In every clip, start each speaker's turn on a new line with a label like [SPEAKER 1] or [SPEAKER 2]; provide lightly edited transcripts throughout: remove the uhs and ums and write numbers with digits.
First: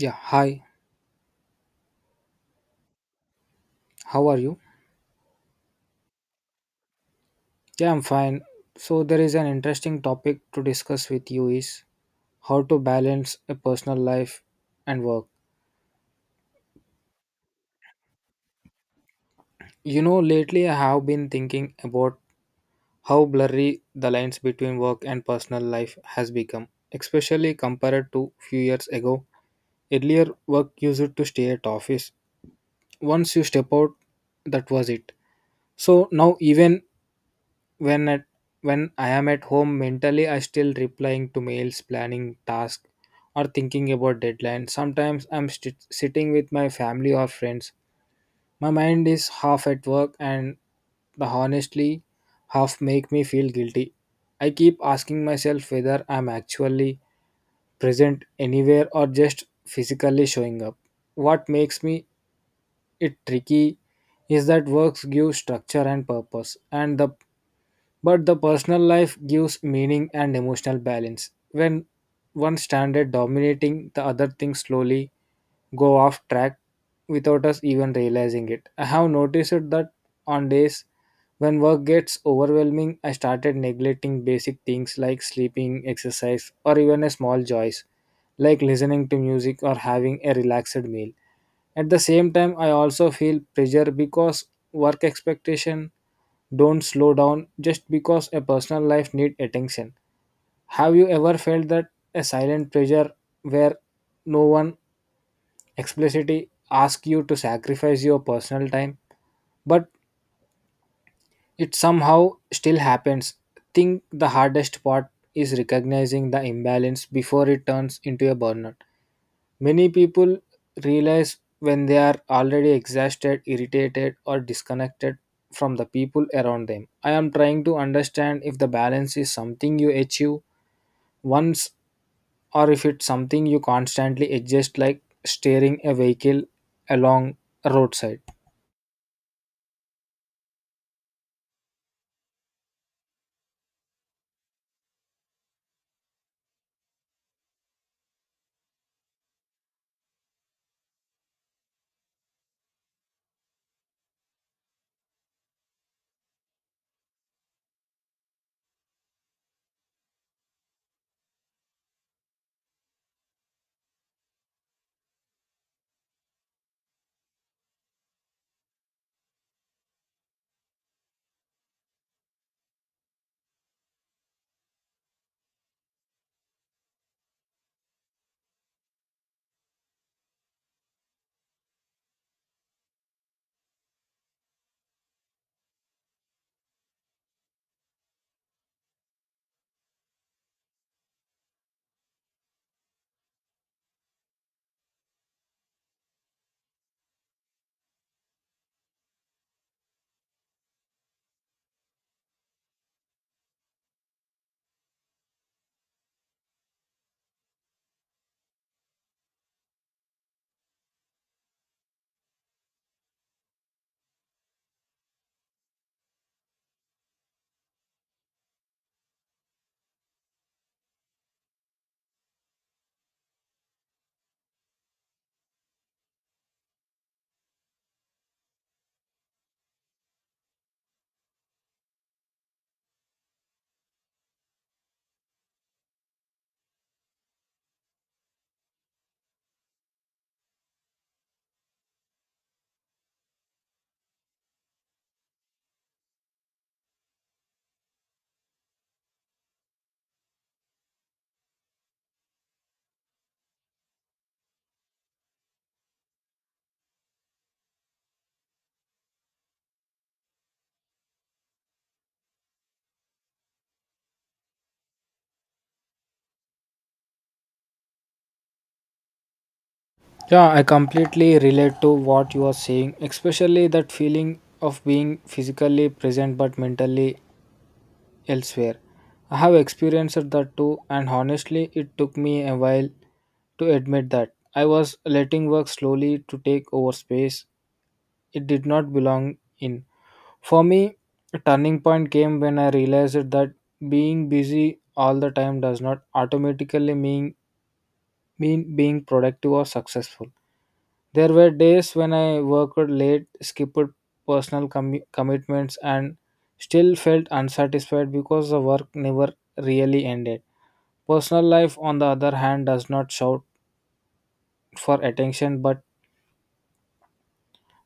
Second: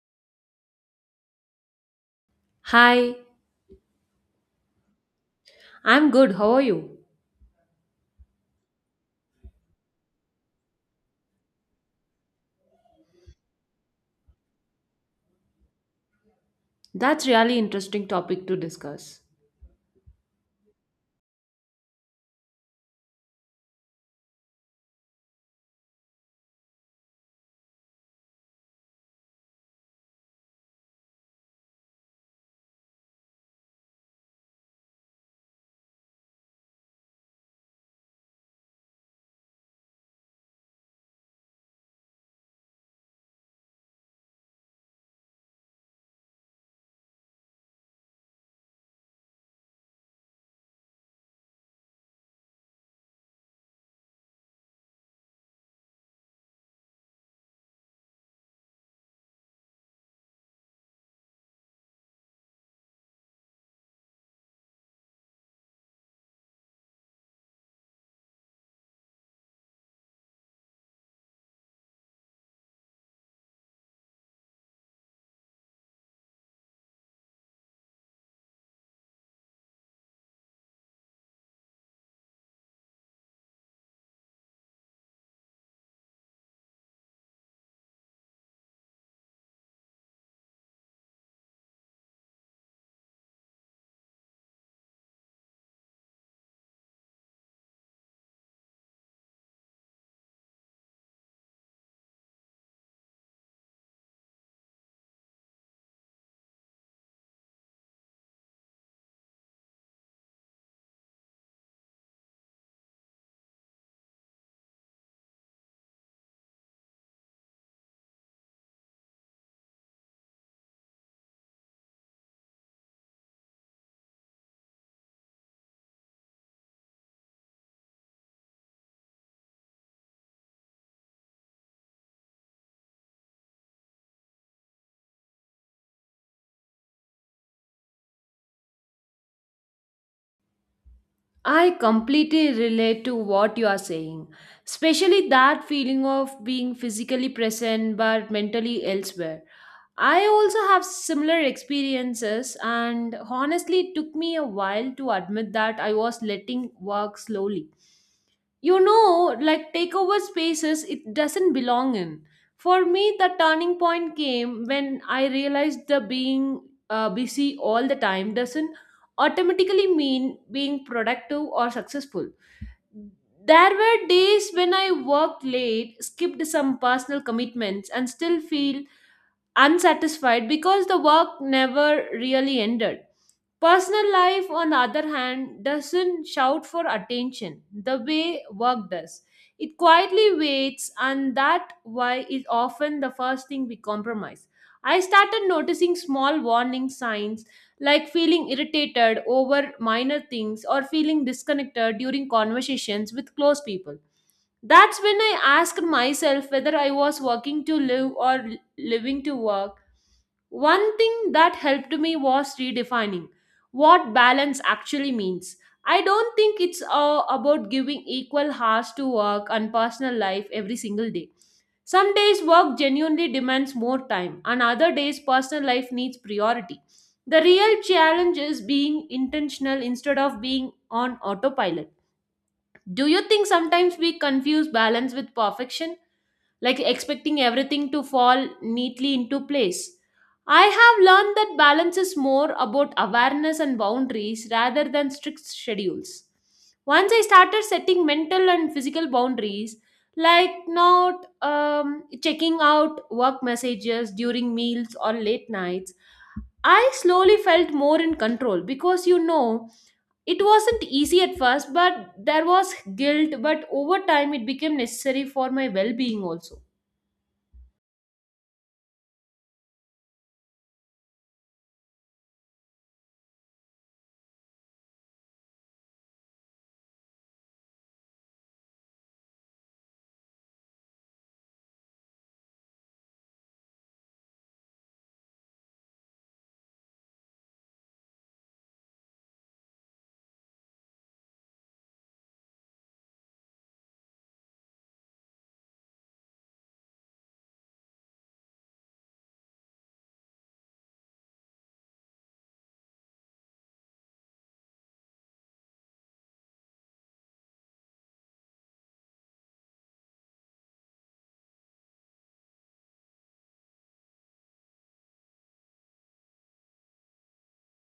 [SPEAKER 1] Yeah, hi.
[SPEAKER 2] Hi,
[SPEAKER 1] How are you?
[SPEAKER 2] I'm good. How are you?
[SPEAKER 1] Yeah, I'm fine. So there is an interesting topic to discuss with you is how to balance a personal life and work.
[SPEAKER 2] That's really interesting topic to discuss.
[SPEAKER 1] You know, lately I have been thinking about how blurry the lines between work and personal life has become, especially compared to few years ago. Earlier work used to stay at office. Once you step out, that was it. So now even when at when I am at home, mentally I still replying to mails, planning tasks or thinking about deadlines. Sometimes sitting with my family or friends, my mind is half at work and the honestly half make me feel guilty. I keep asking myself whether I'm actually present anywhere or just physically showing up. What makes me it tricky is that works give structure and purpose and the but the personal life gives meaning and emotional balance. When one standard dominating the other, things slowly go off track without us even realizing it. I have noticed that on days when work gets overwhelming, I started neglecting basic things like sleeping, exercise, or even a small joys like listening to music or having a relaxed meal. At the same time, I also feel pressure because work expectation don't slow down just because a personal life need attention. Have you ever felt that a silent pressure where no one explicitly asks you to sacrifice your personal time, but it somehow still happens? Think the hardest part is recognizing the imbalance before it turns into a burnout. Many people realize when they are already exhausted, irritated, or disconnected from the people around them. I am trying to understand if the balance is something you achieve once or if it's something you constantly adjust, like steering a vehicle along a roadside.
[SPEAKER 2] I completely relate to what you are saying, especially that feeling of being physically present but mentally elsewhere. I also have similar experiences and honestly it took me a while to admit that I was letting work slowly, you know, like take over spaces it doesn't belong in. For me the turning point came when I realized the being busy all the time doesn't automatically mean being productive or successful. There were days when I worked late, skipped some personal commitments and still feel unsatisfied because the work never really ended. Personal life, on the other hand, doesn't shout for attention the way work does. It quietly waits, and that why is often the first thing we compromise. I started noticing small warning signs like feeling irritated over minor things or feeling disconnected during conversations with close people. That's when I asked myself whether I was working to live or living to work. One thing that helped me was redefining what balance actually means. I don't think it's about giving equal hours to work and personal life every single day. Some days work genuinely demands more time, and other days personal life needs priority. The real challenge is being intentional instead of being on autopilot. Do you think sometimes we confuse balance with perfection, like expecting everything to fall neatly into place? I have learned that balance is more about awareness and boundaries rather than strict schedules. Once I started setting mental and physical boundaries, like not checking out work messages during meals or late nights, I slowly felt more in control because, you know, it wasn't easy at first, but there was guilt. But over time, it became necessary for my well being also.
[SPEAKER 1] Yeah, I completely relate to what you are saying, especially that feeling of being physically present but mentally elsewhere. I have experienced that too, and honestly, it took me a while to admit that. I was letting work slowly to take over space it did not belong in. For me, a turning point came when I realized that being busy all the time does not automatically mean being productive or successful. There were days when I worked late, skipped personal commu commitments, and still felt unsatisfied because the work never really ended. Personal life, on the other hand, does not shout for attention but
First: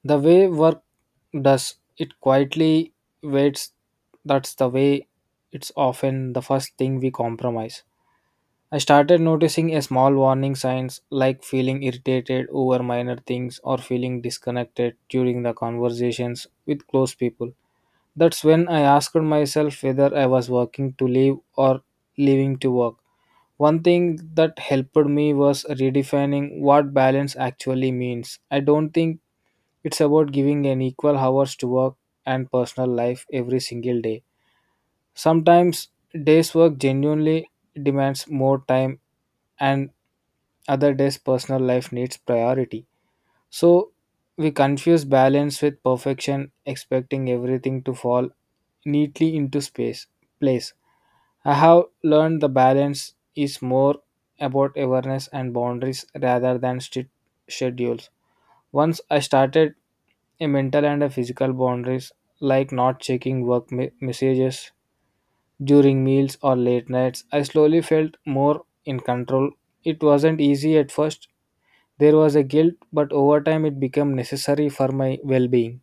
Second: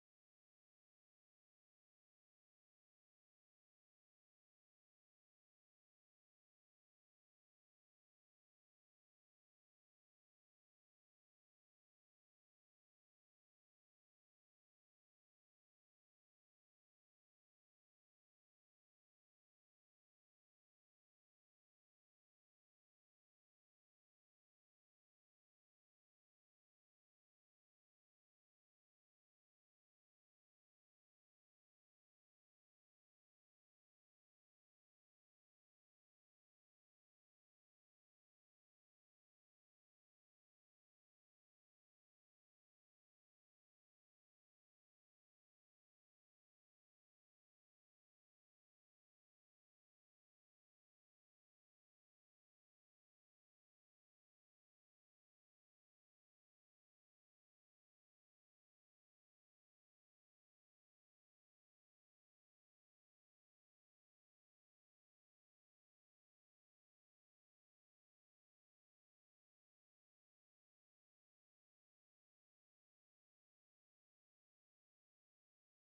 [SPEAKER 1] the way work does it quietly waits. That's the way it's often the first thing we compromise. I started noticing a small warning signs like feeling irritated over minor things or feeling disconnected during the conversations with close people. That's when I asked myself whether I was working to live or living to work. One thing that helped me was redefining what balance actually means. I don't think it's about giving an equal hours to work and personal life every single day. Sometimes days work genuinely demands more time and other days personal life needs priority. So we confuse balance with perfection, expecting everything to fall neatly into space place. I have learned the balance is more about awareness and boundaries rather than strict schedules. Once I started a mental and a physical boundaries, like not checking messages during meals or late nights. I slowly felt more in control. It wasn't easy at first. There was a guilt, but over time it became necessary for my well-being.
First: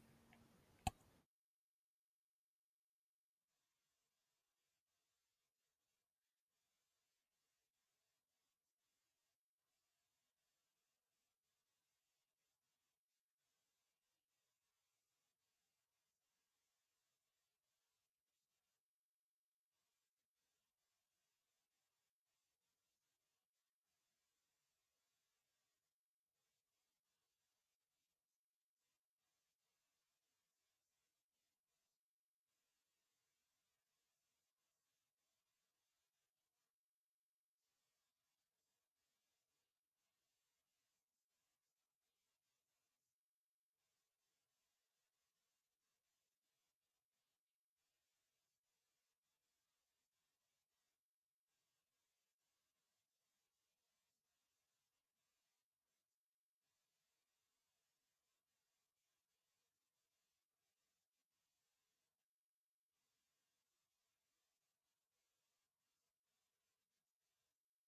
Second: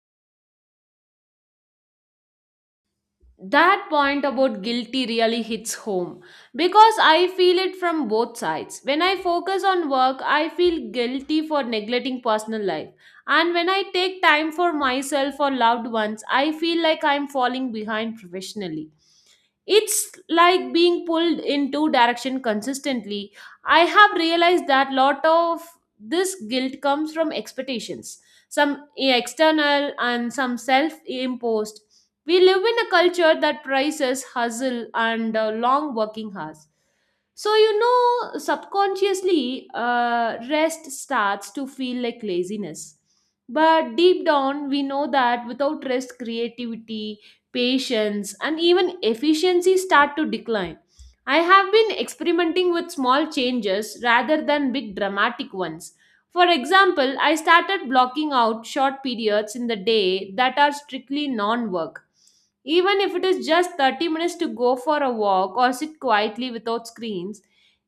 [SPEAKER 2] That point about guilty really hits home because I feel it from both sides. When I focus on work, I feel guilty for neglecting personal life. And when I take time for myself or loved ones, I feel like I'm falling behind professionally. It's like being pulled in two direction consistently. I have realized that lot of this guilt comes from expectations, some external and some self-imposed. We live in a culture that prizes hustle and long working hours. So, you know, subconsciously, rest starts to feel like laziness. But deep down, we know that without rest, creativity, patience, and even efficiency start to decline. I have been experimenting with small changes rather than big dramatic ones. For example, I started blocking out short periods in the day that are strictly non work. Even if it is just 30 minutes to go for a walk or sit quietly without screens,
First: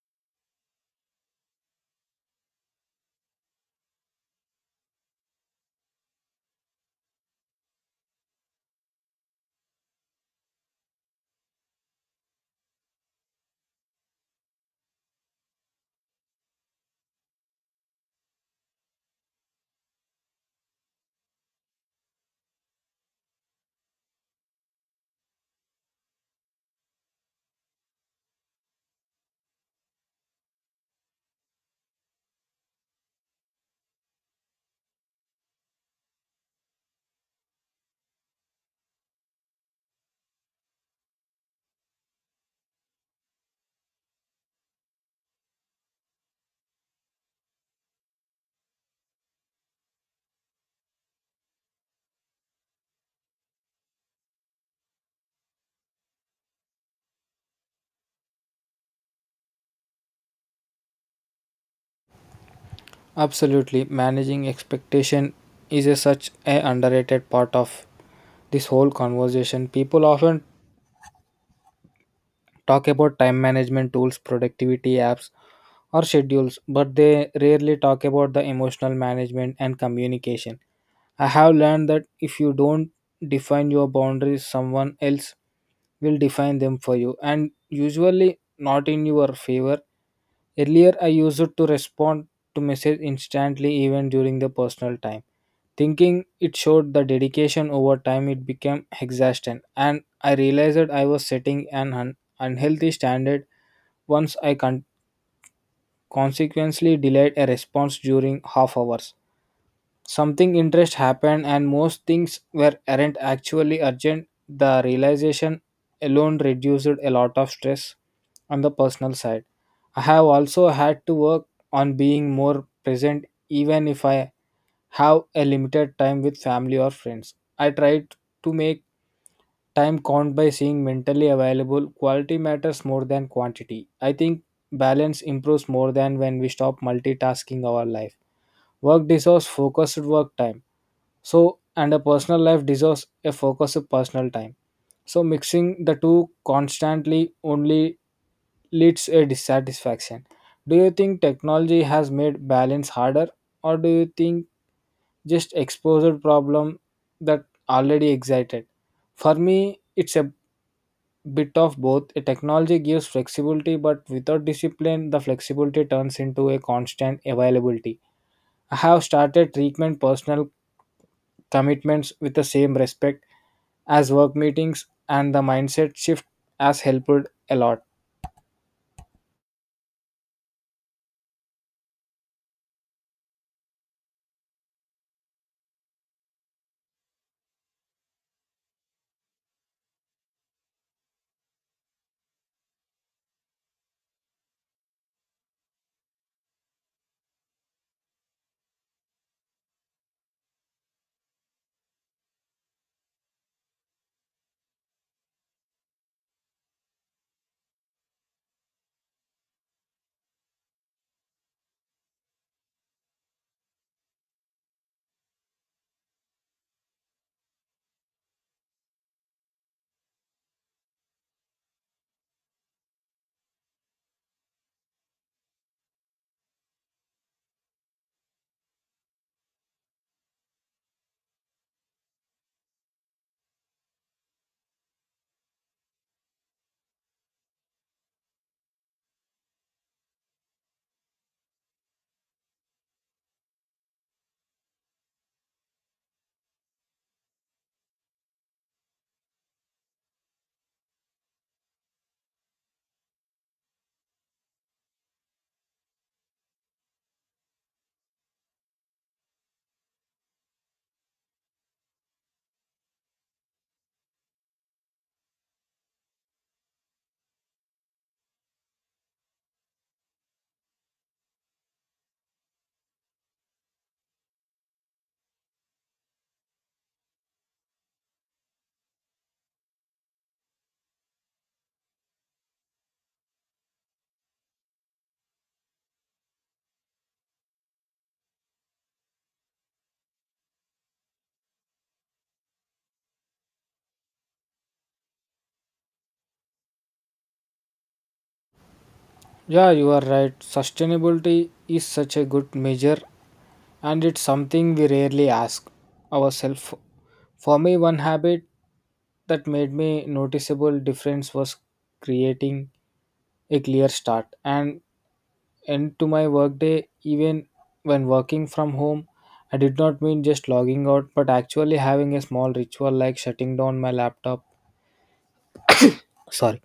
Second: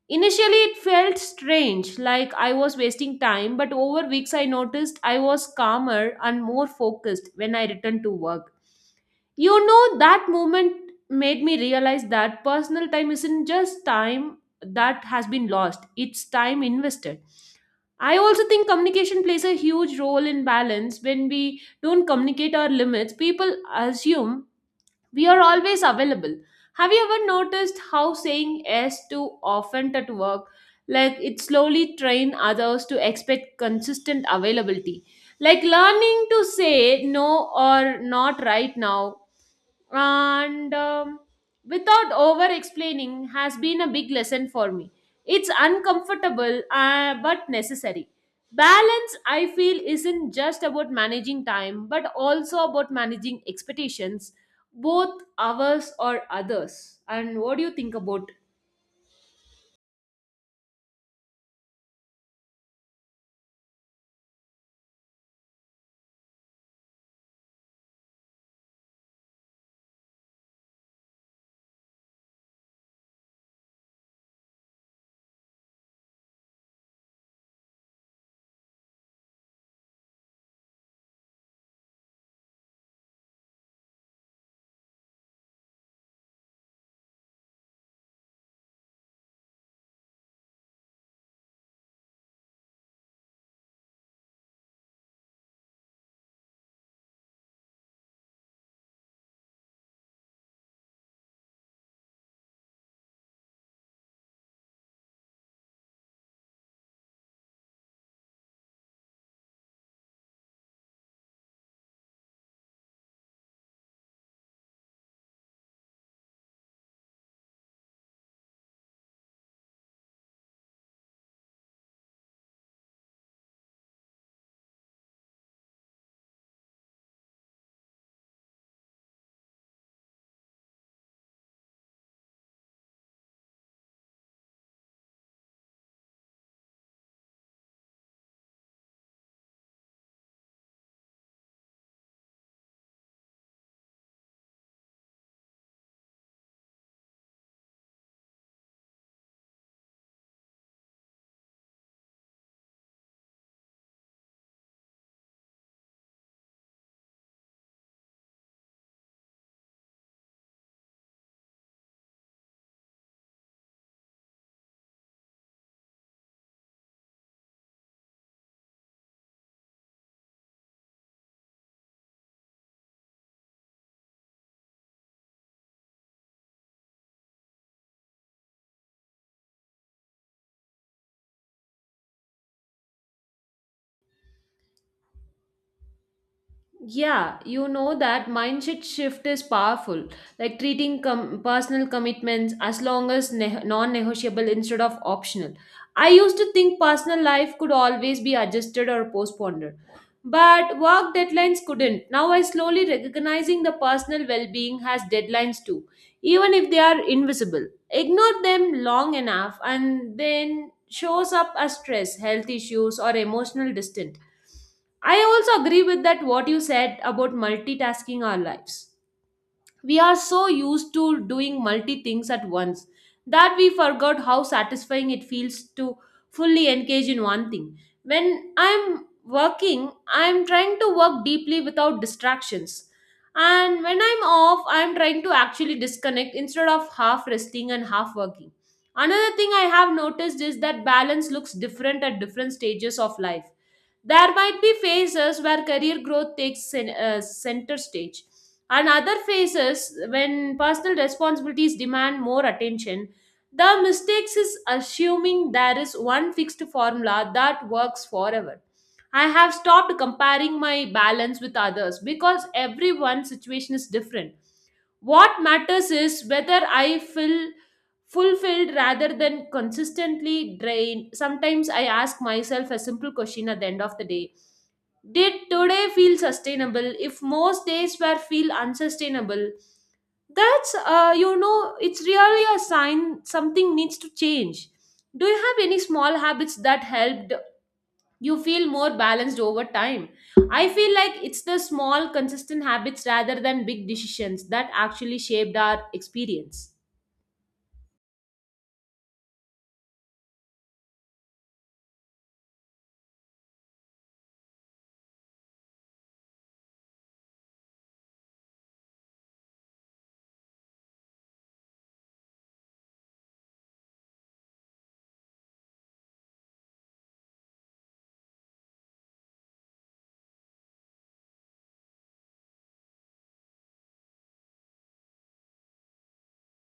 [SPEAKER 2] initially it felt strange, like I was wasting time, but over weeks I noticed I was calmer and more focused when I returned to work. You know, that moment made me realize that personal time isn't just time that has been lost, it's time invested. I also think communication plays a huge role in balance. When we don't communicate our limits, people assume we are always available. Have you ever noticed how saying yes too often at work, like it slowly train others to expect consistent availability? Like learning to say no or not right now and without over explaining has been a big lesson for me. It's uncomfortable, but necessary. Balance, I feel, isn't just about managing time but also about managing expectations, both ours or others. And what do you think about?
[SPEAKER 1] Absolutely, managing expectation is a such a underrated part of this whole conversation. People often talk about time management tools, productivity apps, or schedules, but they rarely talk about the emotional management and communication. I have learned that if you don't define your boundaries, someone else will define them for you, and usually not in your favor. Earlier, I used to respond to message instantly, even during the personal time, thinking it showed the dedication. Over time, it became exhaustion, and I realized that I was setting unhealthy standard. once I con- consequently delayed a response during half hours. Something interest happened and most things were aren't actually urgent. The realization alone reduced a lot of stress on the personal side. I have also had to work on being more present even if I have a limited time with family or friends. I try to make time count by seeing mentally available quality matters more than quantity. I think balance improves more than when we stop multitasking our life. Work deserves focused work time. So and a personal life deserves a focused personal time. So mixing the two constantly only leads a dissatisfaction. Do you think technology has made balance harder or do you think just exposure problem that already excited? For me, it's a bit of both. A technology gives flexibility but without discipline the flexibility turns into a constant availability. I have started treatment personal commitments with the same respect as work meetings and the mindset shift has helped a lot.
[SPEAKER 2] Yeah, you know that mindset shift is powerful. Like treating personal commitments as long as non negotiable instead of optional. I used to think personal life could always be adjusted or postponed, but work deadlines couldn't. Now I slowly recognizing the personal well being has deadlines too, even if they are invisible. Ignore them long enough and then shows up as stress, health issues, or emotional distance. I also agree with that what you said about multitasking our lives. We are so used to doing multi things at once that we forgot how satisfying it feels to fully engage in one thing. When I'm working, I'm trying to work deeply without distractions. And when I'm off, I'm trying to actually disconnect instead of half resting and half working. Another thing I have noticed is that balance looks different at different stages of life. There might be phases where career growth takes center stage, and other phases when personal responsibilities demand more attention. The mistakes is assuming there is one fixed formula that works forever. I have stopped comparing my balance with others because everyone's situation is different. What matters is whether I feel fulfilled rather than consistently drained. Sometimes I ask myself a simple question at the end of the day: did today feel sustainable if most days were feel unsustainable? That's, you know, it's really a sign something needs to change. Do you have any small habits that helped you feel more balanced over time? I feel like it's the small consistent habits rather than big decisions that actually shaped our experience.
[SPEAKER 1] Yeah, you are right, sustainability is such a good measure and it's something we rarely ask ourselves. For me, one habit that made me noticeable difference was creating a clear start and end to my workday even when working from home. I did not mean just logging out but actually having a small ritual like shutting down my laptop, sorry,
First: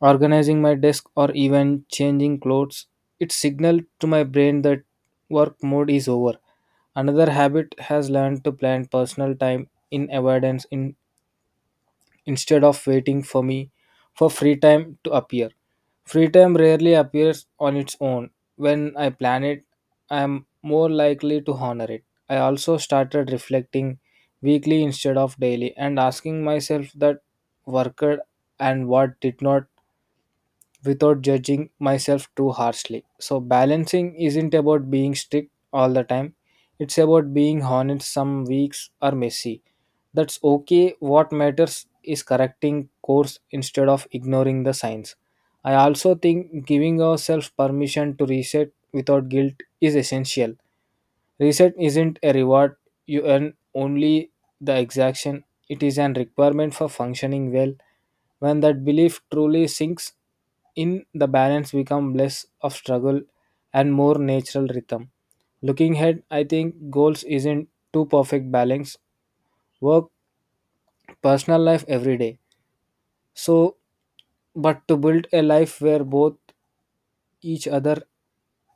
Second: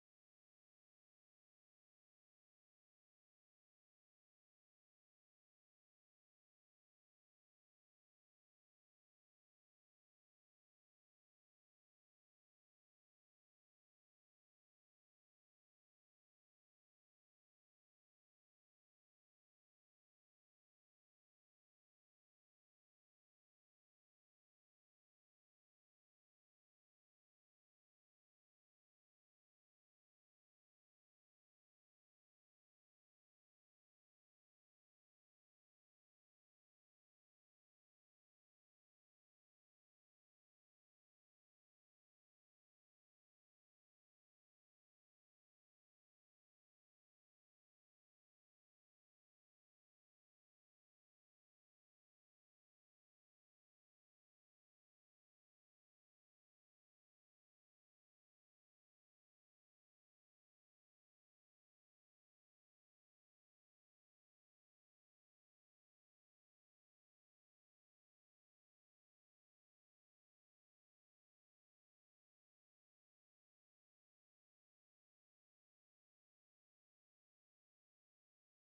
[SPEAKER 1] organizing my desk or even changing clothes. It signaled to my brain that work mode is over. Another habit has learned to plan personal time in avoidance in instead of waiting for free time to appear. Free time rarely appears on its own. When I plan it, I am more likely to honor it. I also started reflecting weekly instead of daily and asking myself that worked and what did not, without judging myself too harshly. So, balancing isn't about being strict all the time, it's about being honest. Some weeks are messy. That's okay. What matters is correcting course instead of ignoring the signs. I also think giving ourselves permission to reset without guilt is essential. Reset isn't a reward you earn only the exaction, it is an requirement for functioning well. When that belief truly sinks in, the balance becomes less of struggle and more natural rhythm. Looking ahead, I think goals isn't too perfect balance, work, personal life every day. So, but to build a life where both each other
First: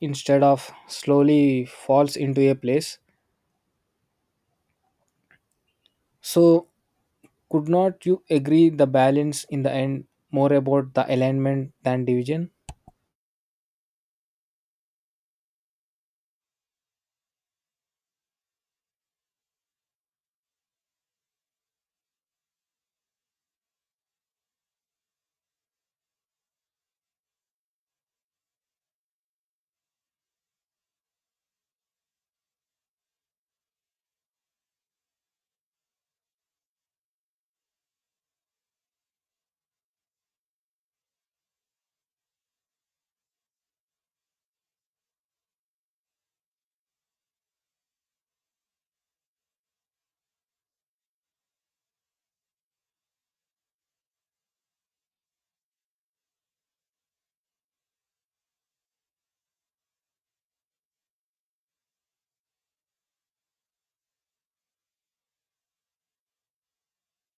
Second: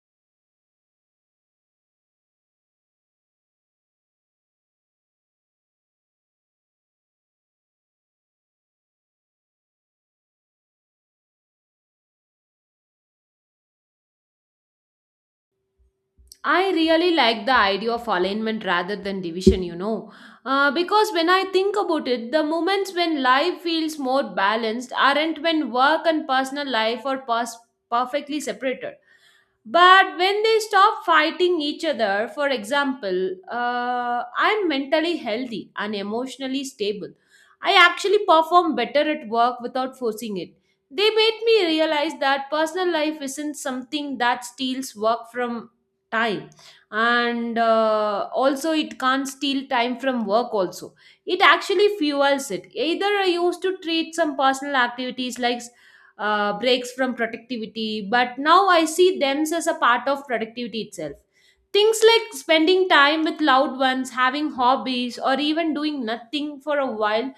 [SPEAKER 1] instead of slowly falls into a place. So could not you agree the balance in the end more about the alignment than division?
[SPEAKER 2] I really like the idea of alignment rather than division, you know. Because when I think about it, the moments when life feels more balanced aren't when work and personal life are perfectly separated. But when they stop fighting each other, for example, I'm mentally healthy and emotionally stable. I actually perform better at work without forcing it. They made me realize that personal life isn't something that steals work from time, and also it can't steal time from work also. It actually fuels it either. I used to treat some personal activities like breaks from productivity, but now I see them as a part of productivity itself. Things like spending time with loved ones, having hobbies, or even doing nothing for a while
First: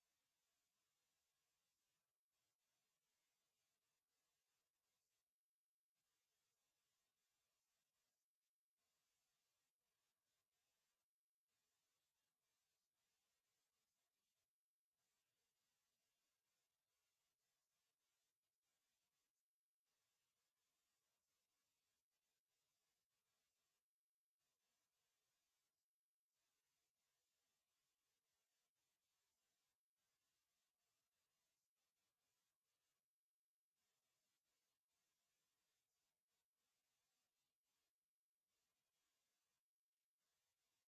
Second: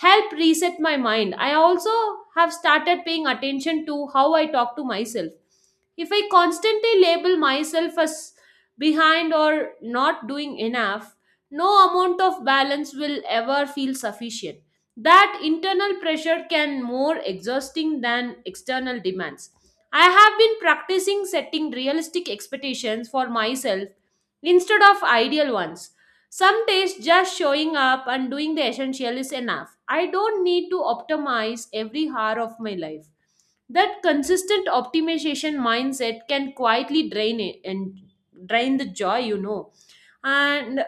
[SPEAKER 2] help reset my mind. I also have started paying attention to how I talk to myself. If I constantly label myself as behind or not doing enough, no amount of balance will ever feel sufficient. That internal pressure can more exhausting than external demands. I have been practicing setting realistic expectations for myself instead of ideal ones. Some days just showing up and doing the essential is enough. I don't need to optimize every hour of my life. That consistent optimization mindset can quietly drain it and drain the joy, you know. And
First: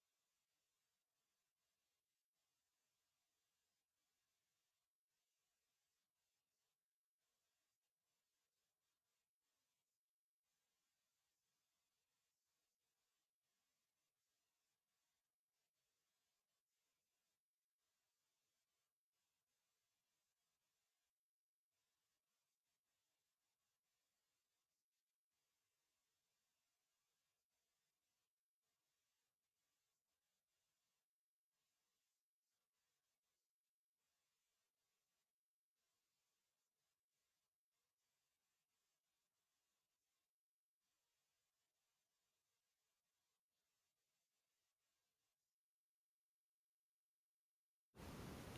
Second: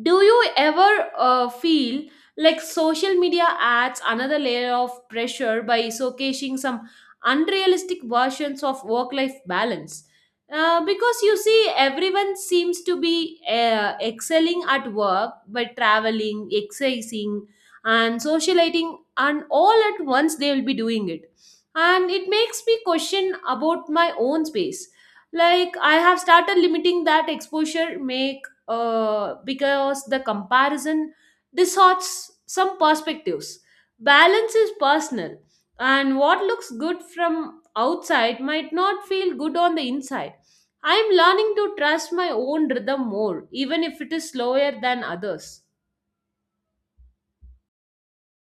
[SPEAKER 2] do you ever feel like social media adds another layer of pressure by showcasing some unrealistic versions of work life balance? Because you see, everyone seems to be excelling at work by traveling, exercising, and socializing, and all at once they will be doing it. And it makes me question about my own space. Like, I have started limiting that exposure, make because the comparison distorts some perspectives. Balance is personal, and what looks good from outside might not feel good on the inside. I am learning to trust my own rhythm more, even if it is slower than others.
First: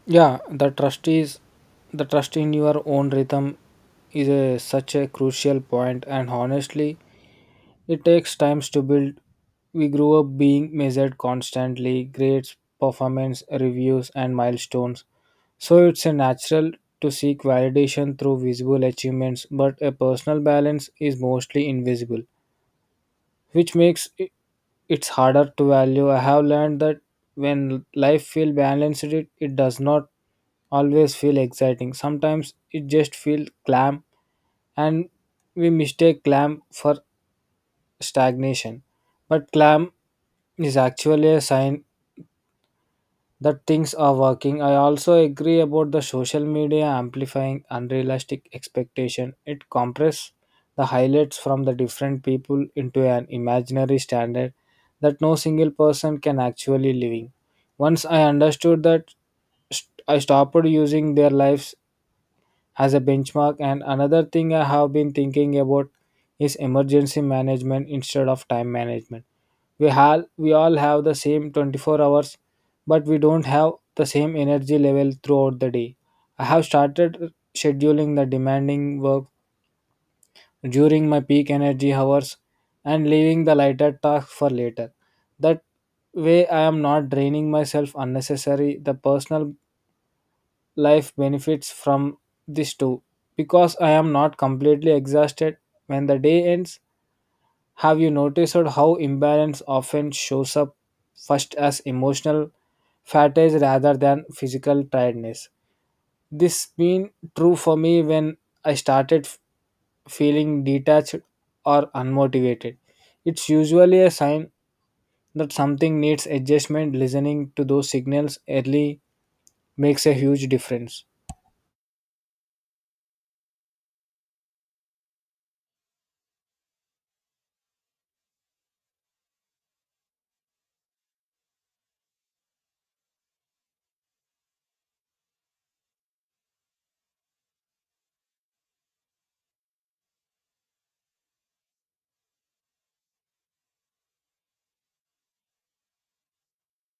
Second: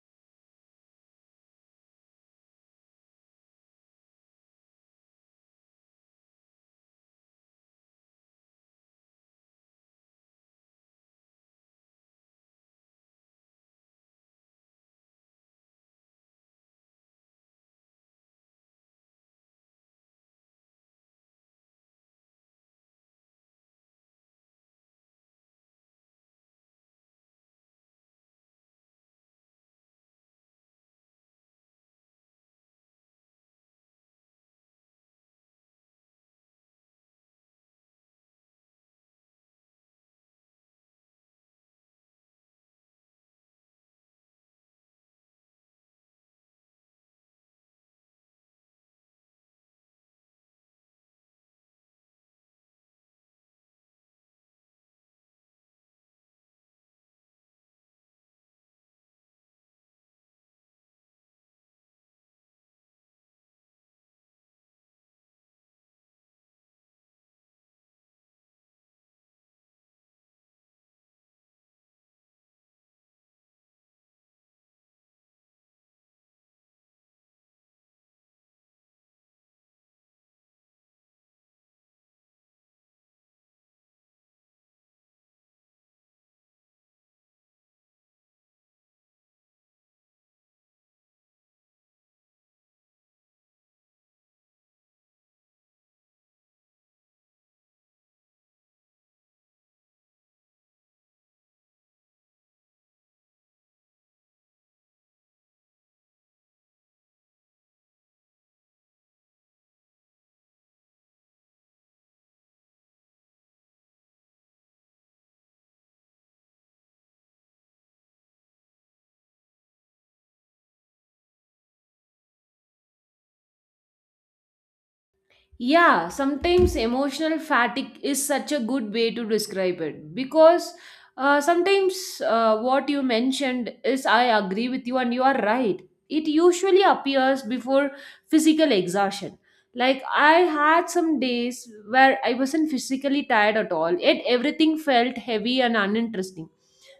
[SPEAKER 1] Yeah, the trust in your own rhythm is a, such a crucial point and honestly it takes times to build. We grew up being measured constantly, grades, performance, reviews and milestones. So it's a natural to seek validation through visible achievements, but a personal balance is mostly invisible, which makes it it's harder to value. I have learned that when life feels balanced, it does not always feel exciting. Sometimes it just feels clam, and we mistake clam for stagnation. But clam is actually a sign that things are working. I also agree about the social media amplifying unrealistic expectation. It compresses the highlights from the different people into an imaginary standard that no single person can actually living. Once I understood that, I stopped using their lives as a benchmark. And another thing I have been thinking about is emergency management instead of time management. We all have the same 24 hours but we don't have the same energy level throughout the day. I have started scheduling the demanding work during my peak energy hours and leaving the lighter tasks for later. That way I am not draining myself unnecessary. The personal life benefits from this too because I am not completely exhausted when the day ends. Have you noticed how imbalance often shows up first as emotional fatigue rather than physical tiredness? This been true for me. When I started f- feeling detached or unmotivated, it's usually a sign that something needs adjustment. Listening to those signals early makes a huge difference.
[SPEAKER 2] Yeah, sometimes emotional fatigue is such a good way to describe it because, sometimes what you mentioned is I agree with you and you are right. It usually appears before physical exhaustion. Like I had some days where I wasn't physically tired at all, yet everything felt heavy and uninteresting.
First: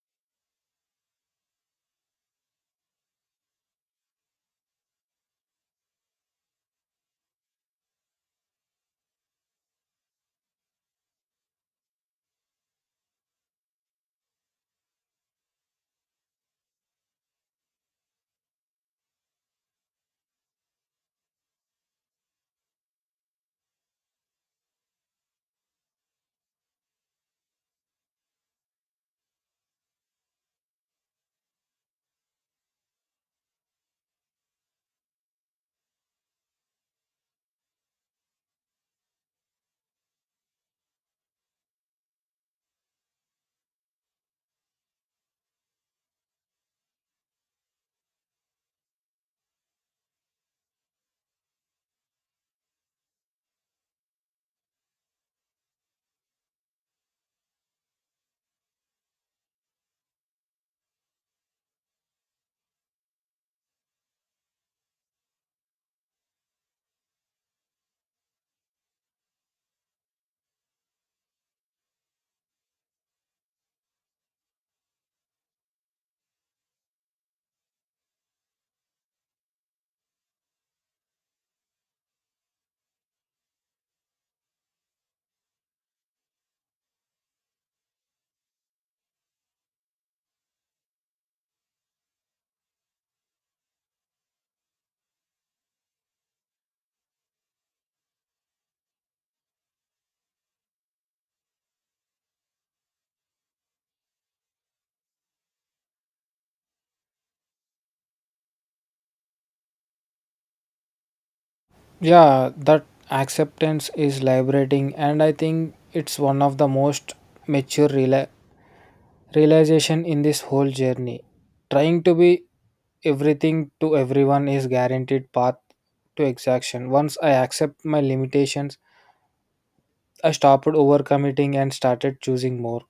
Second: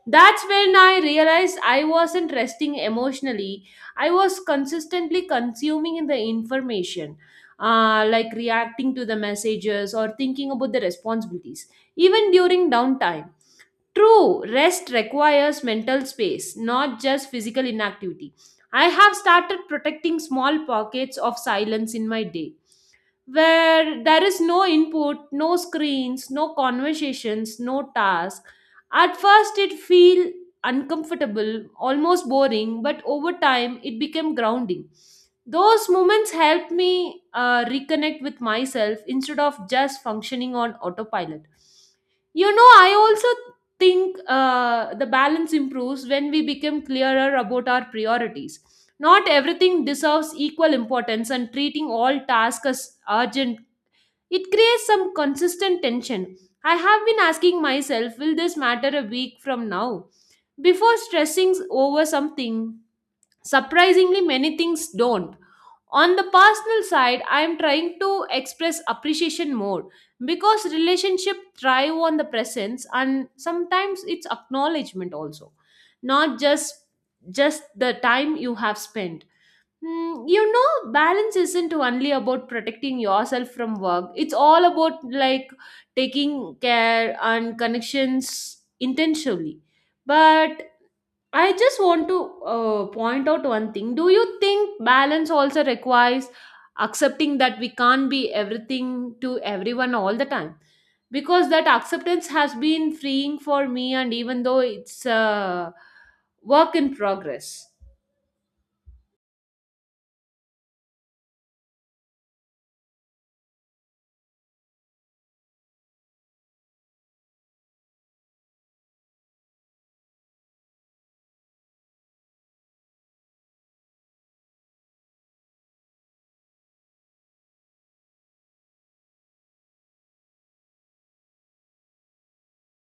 [SPEAKER 2] That's when I realized I wasn't resting emotionally, I was consistently consuming the information, like reacting to the messages or thinking about the responsibilities, even during downtime. True, rest requires mental space, not just physical inactivity. I have started protecting small pockets of silence in my day where there is no input, no screens, no conversations, no task. At first, it feel uncomfortable, almost boring, but over time, it became grounding. Those moments helped me reconnect with myself instead of just functioning on autopilot. You know, I also think the balance improves when we become clearer about our priorities. Not everything deserves equal importance, and treating all tasks as urgent, it creates some consistent tension. I have been asking myself, will this matter a week from now? Before stressing over something, surprisingly, many things don't. On the personal side, I am trying to express appreciation more because relationship thrive on the presence and sometimes it's acknowledgement also, not just the time you have spent. Mm, you know, balance isn't only about protecting yourself from work. It's all about like taking care and connections intentionally. But I just want to point out one thing. Do you think balance also requires accepting that we can't be everything to everyone all the time? Because that acceptance has been freeing for me, and even though it's a work in progress.
[SPEAKER 1] Yeah, that acceptance is liberating, and I think it's one of the most mature rela- realization in this whole journey. Trying to be everything to everyone is guaranteed path to exhaustion. Once I accept my limitations, I stopped overcommitting and started choosing more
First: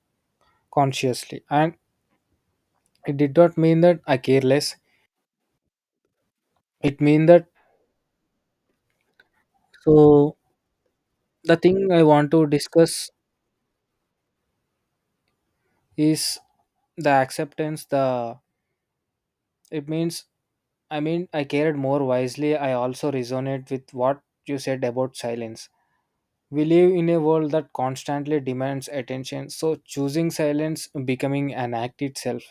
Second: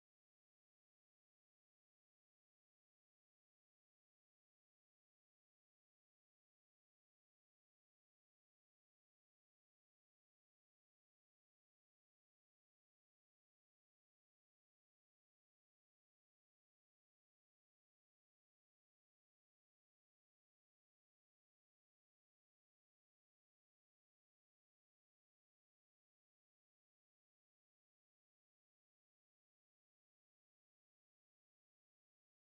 [SPEAKER 1] consciously. And it did not mean that I care less. It mean that so the thing I want to discuss is the acceptance. The it means I cared more wisely. I also resonate with what you said about silence. We live in a world that constantly demands attention, so choosing silence becoming an act itself.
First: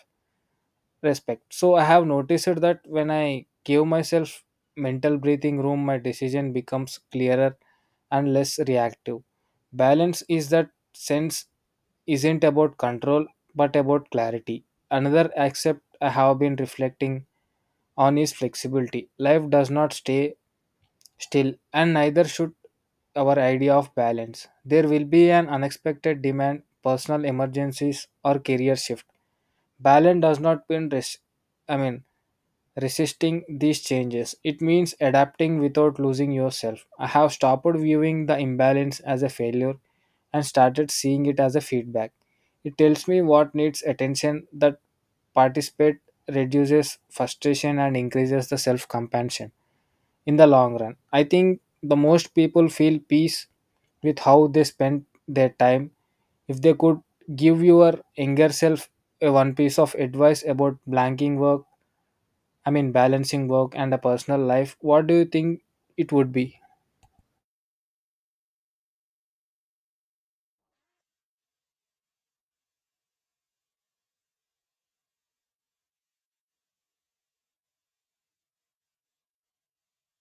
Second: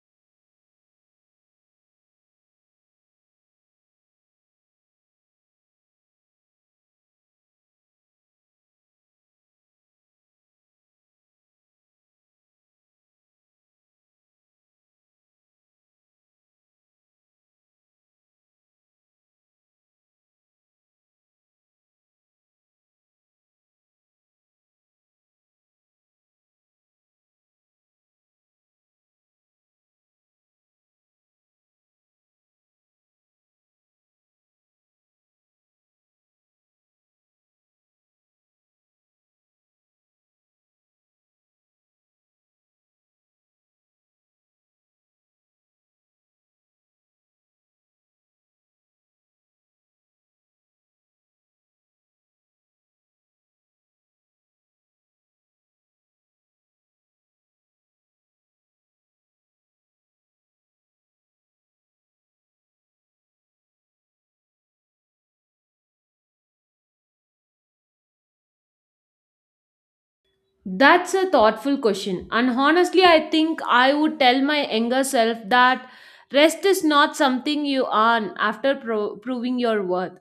[SPEAKER 1] Respect. So I have noticed that when I give myself mental breathing room, my decision becomes clearer and less reactive. Balance is that sense isn't about control but about clarity. Another accept I have been reflecting on is flexibility. Life does not stay still, and neither should our idea of balance. There will be an unexpected demand, personal emergencies, or career shift. Balance does not mean I mean resisting these changes. It means adapting without losing yourself. I have stopped viewing the imbalance as a failure and started seeing it as a feedback. It tells me what needs attention. That participate reduces frustration and increases the self compassion in the long run. I think the most people feel peace with how they spend their time. If they could give your younger self a one piece of advice about I mean balancing work and a personal life, what do you think it would be?
[SPEAKER 2] That's a thoughtful question. And honestly, I think I would tell my younger self that rest is not something you earn after proving your worth.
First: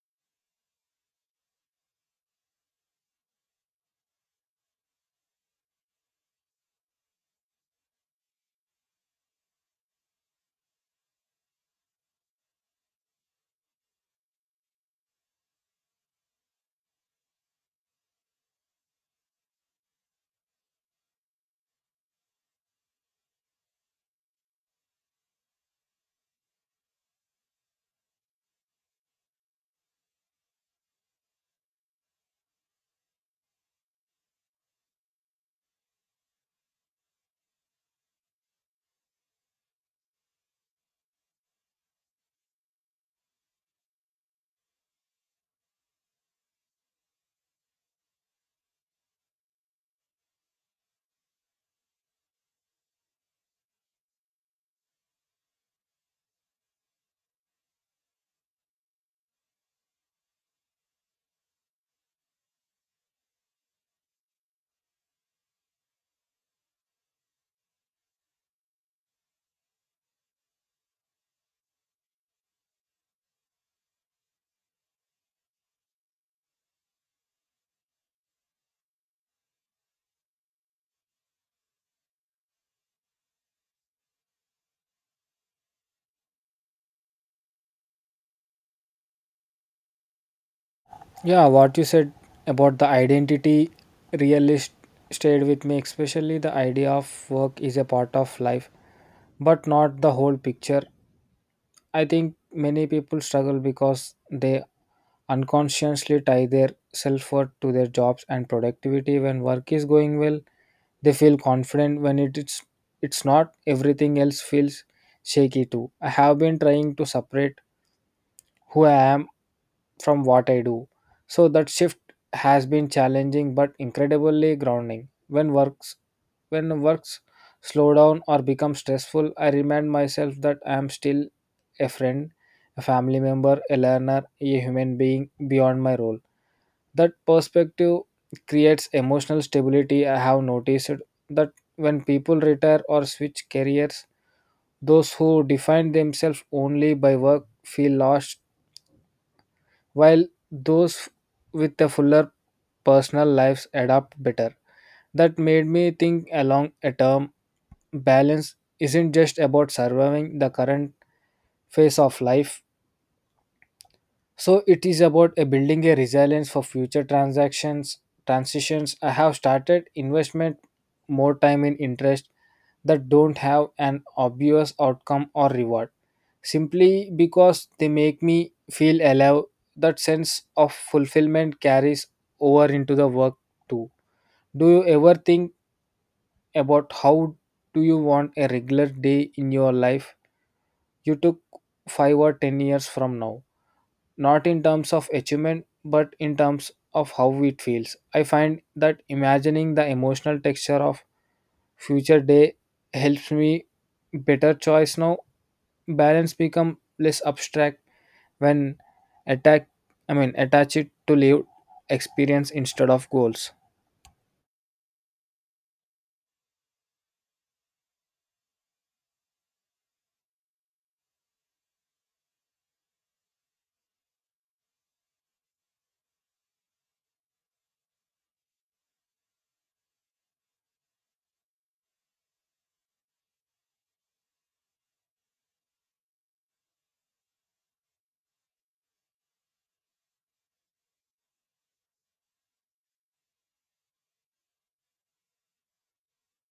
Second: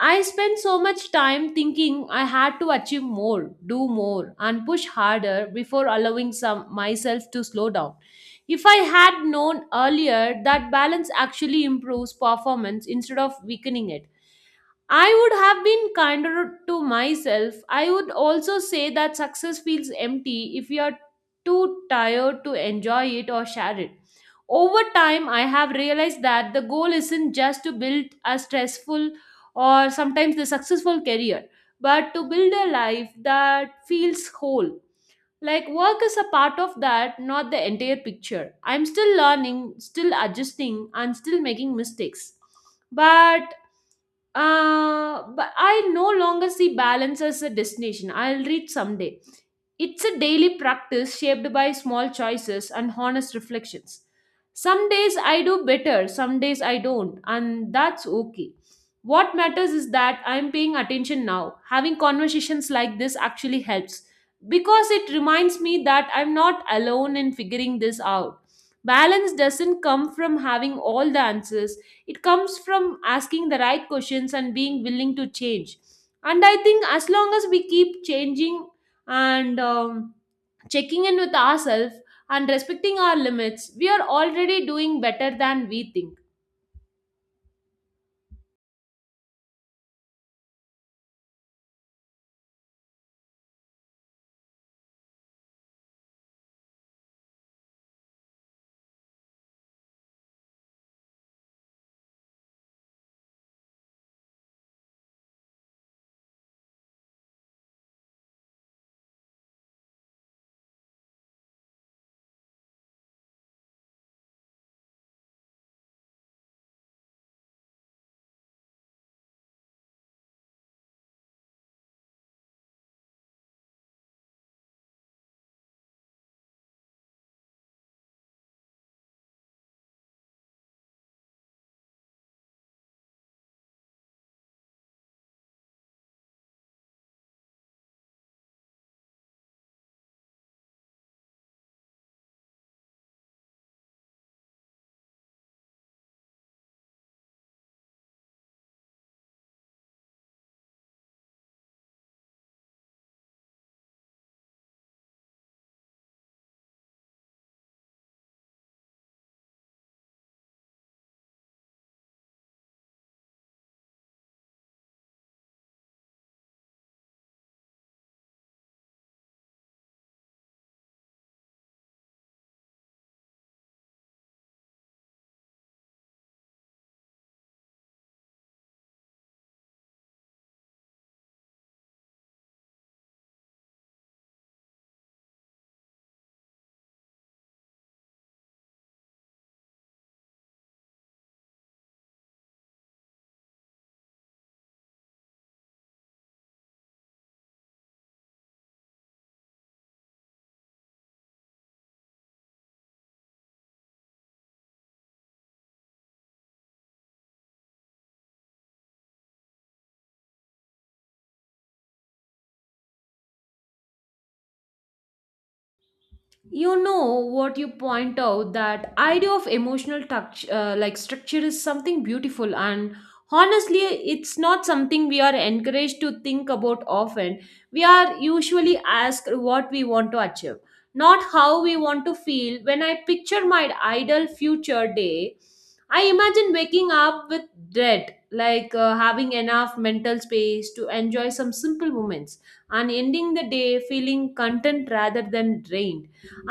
[SPEAKER 2] I spent so much time thinking I had to achieve more, do more, and push harder before allowing some myself to slow down. If I had known earlier that balance actually improves performance instead of weakening it, I would have been kinder to myself. I would also say that success feels empty if you are too tired to enjoy it or share it. Over time, I have realized that the goal isn't just to build a stressful or sometimes the successful career, but to build a life that feels whole. Like work is a part of that, not the entire picture. I'm still learning, still adjusting, and still making mistakes. But but I no longer see balance as a destination. I'll reach someday. It's a daily practice shaped by small choices and honest reflections. Some days I do better, some days I don't, and that's okay. What matters is that I'm paying attention now. Having conversations like this actually helps because it reminds me that I'm not alone in figuring this out. Balance doesn't come from having all the answers, it comes from asking the right questions and being willing to change. And I think as long as we keep changing and checking in with ourselves and respecting our limits, we are already doing better than we think.
[SPEAKER 1] Yeah, what you said about the identity realist stayed with me, especially the idea of work is a part of life, but not the whole picture. I think many people struggle because they unconsciously tie their self worth to their jobs and productivity. When work is going well, they feel confident. When it's not, everything else feels shaky too. I have been trying to separate who I am from what I do. So that shift has been challenging but incredibly grounding. When works slow down or become stressful, I remind myself that I am still a friend, a family member, a learner, a human being beyond my role. That perspective creates emotional stability. I have noticed that when people retire or switch careers, those who define themselves only by work feel lost, while those with a fuller personal lives adapt better. That made me think along a term balance isn't just about surviving the current phase of life. So it is about a building a resilience for future transactions transitions. I have started investment more time in interest that don't have an obvious outcome or reward simply because they make me feel alive. That sense of fulfillment carries over into the work too. Do you ever think about how do you want a regular day in your life you took 5 or 10 years from now, not in terms of achievement but in terms of how it feels? I find that imagining the emotional texture of future day helps me better choice now. Balance become less abstract when attack I mean attach it to lived experience instead of goals.
[SPEAKER 2] You know what you point out, that idea of emotional touch, like structure is something beautiful, and honestly it's not something we are encouraged to think about often. We are usually asked what we want to achieve, not how we want to feel. When I picture my ideal future day, I imagine waking up with dread, like having enough mental space to enjoy some simple moments and ending the day feeling content rather than drained.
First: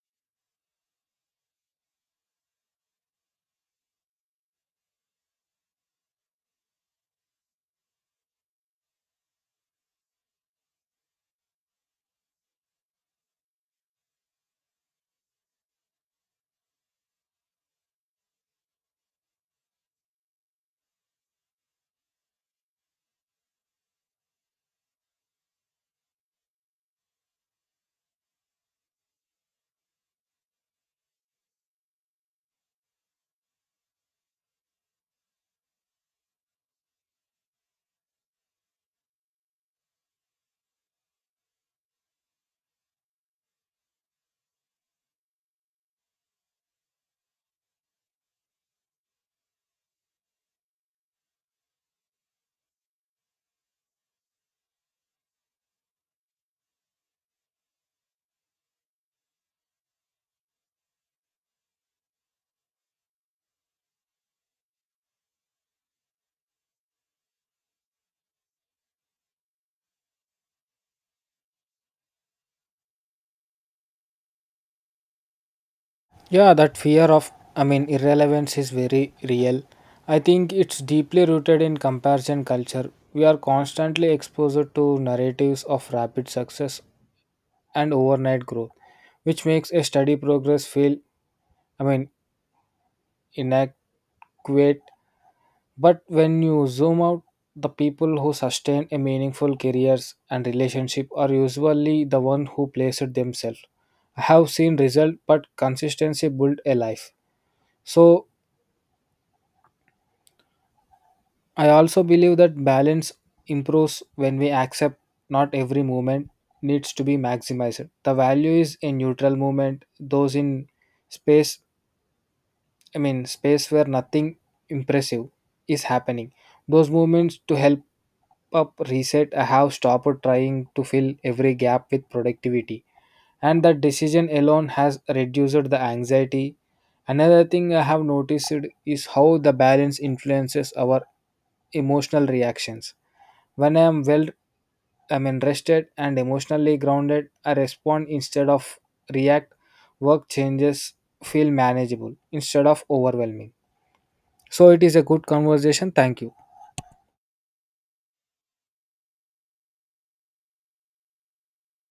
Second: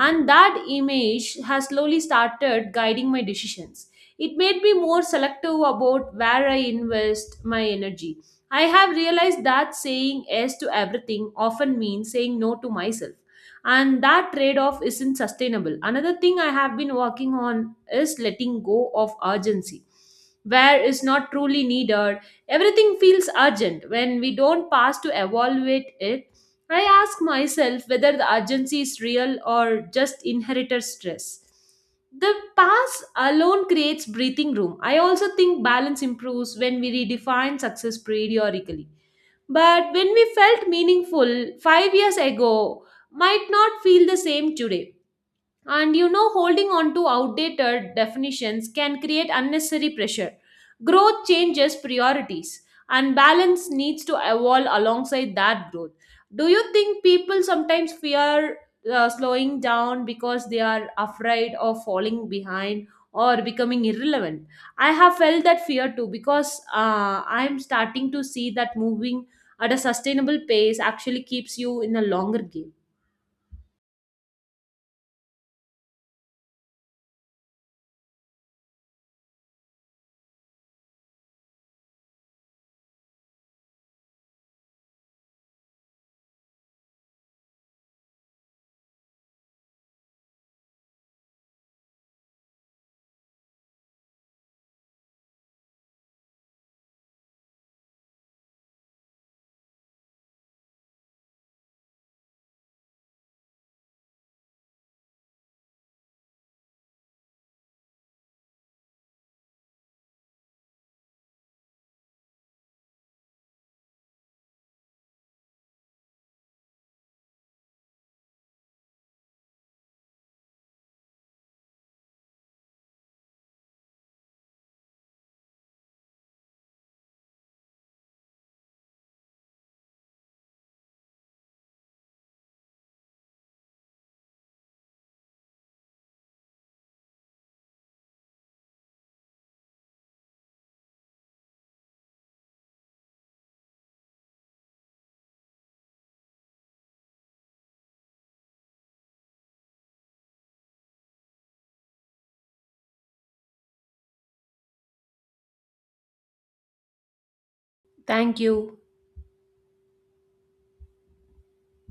[SPEAKER 2] And that image has slowly started guiding my decisions. It made me more selective about where I invest my energy. I have realized that saying yes to everything often means saying no to myself, and that trade off isn't sustainable. Another thing I have been working on is letting go of urgency where is not truly needed. Everything feels urgent when we don't pass to evaluate it. I ask myself whether the urgency is real or just inherited stress. The past alone creates breathing room. I also think balance improves when we redefine success periodically. But when we felt meaningful 5 years ago, might not feel the same today. And, you know, holding on to outdated definitions can create unnecessary pressure. Growth changes priorities, and balance needs to evolve alongside that growth. Do you think people sometimes fear slowing down because they are afraid of falling behind or becoming irrelevant? I have felt that fear too because, I'm starting to see that moving at a sustainable pace actually keeps you in a longer game.
[SPEAKER 1] Yeah, that fear of, I mean, irrelevance is very real. I think it's deeply rooted in comparison culture. We are constantly exposed to narratives of rapid success and overnight growth, which makes a steady progress feel, I mean, inadequate. But when you zoom out, the people who sustain a meaningful careers and relationship are usually the one who place it themselves. I have seen result, but consistency build a life. So I also believe that balance improves when we accept not every movement needs to be maximized. The value is in neutral movement, those in space, I mean, space where nothing impressive is happening. Those movements to help up reset. I have stopped trying to fill every gap with productivity. And that decision alone has reduced the anxiety. Another thing I have noticed is how the balance influences our emotional reactions. When I am well, I mean, rested and emotionally grounded, I respond instead of react. Work changes feel manageable instead of overwhelming. So it is a good conversation. Thank you.
[SPEAKER 2] Thank you.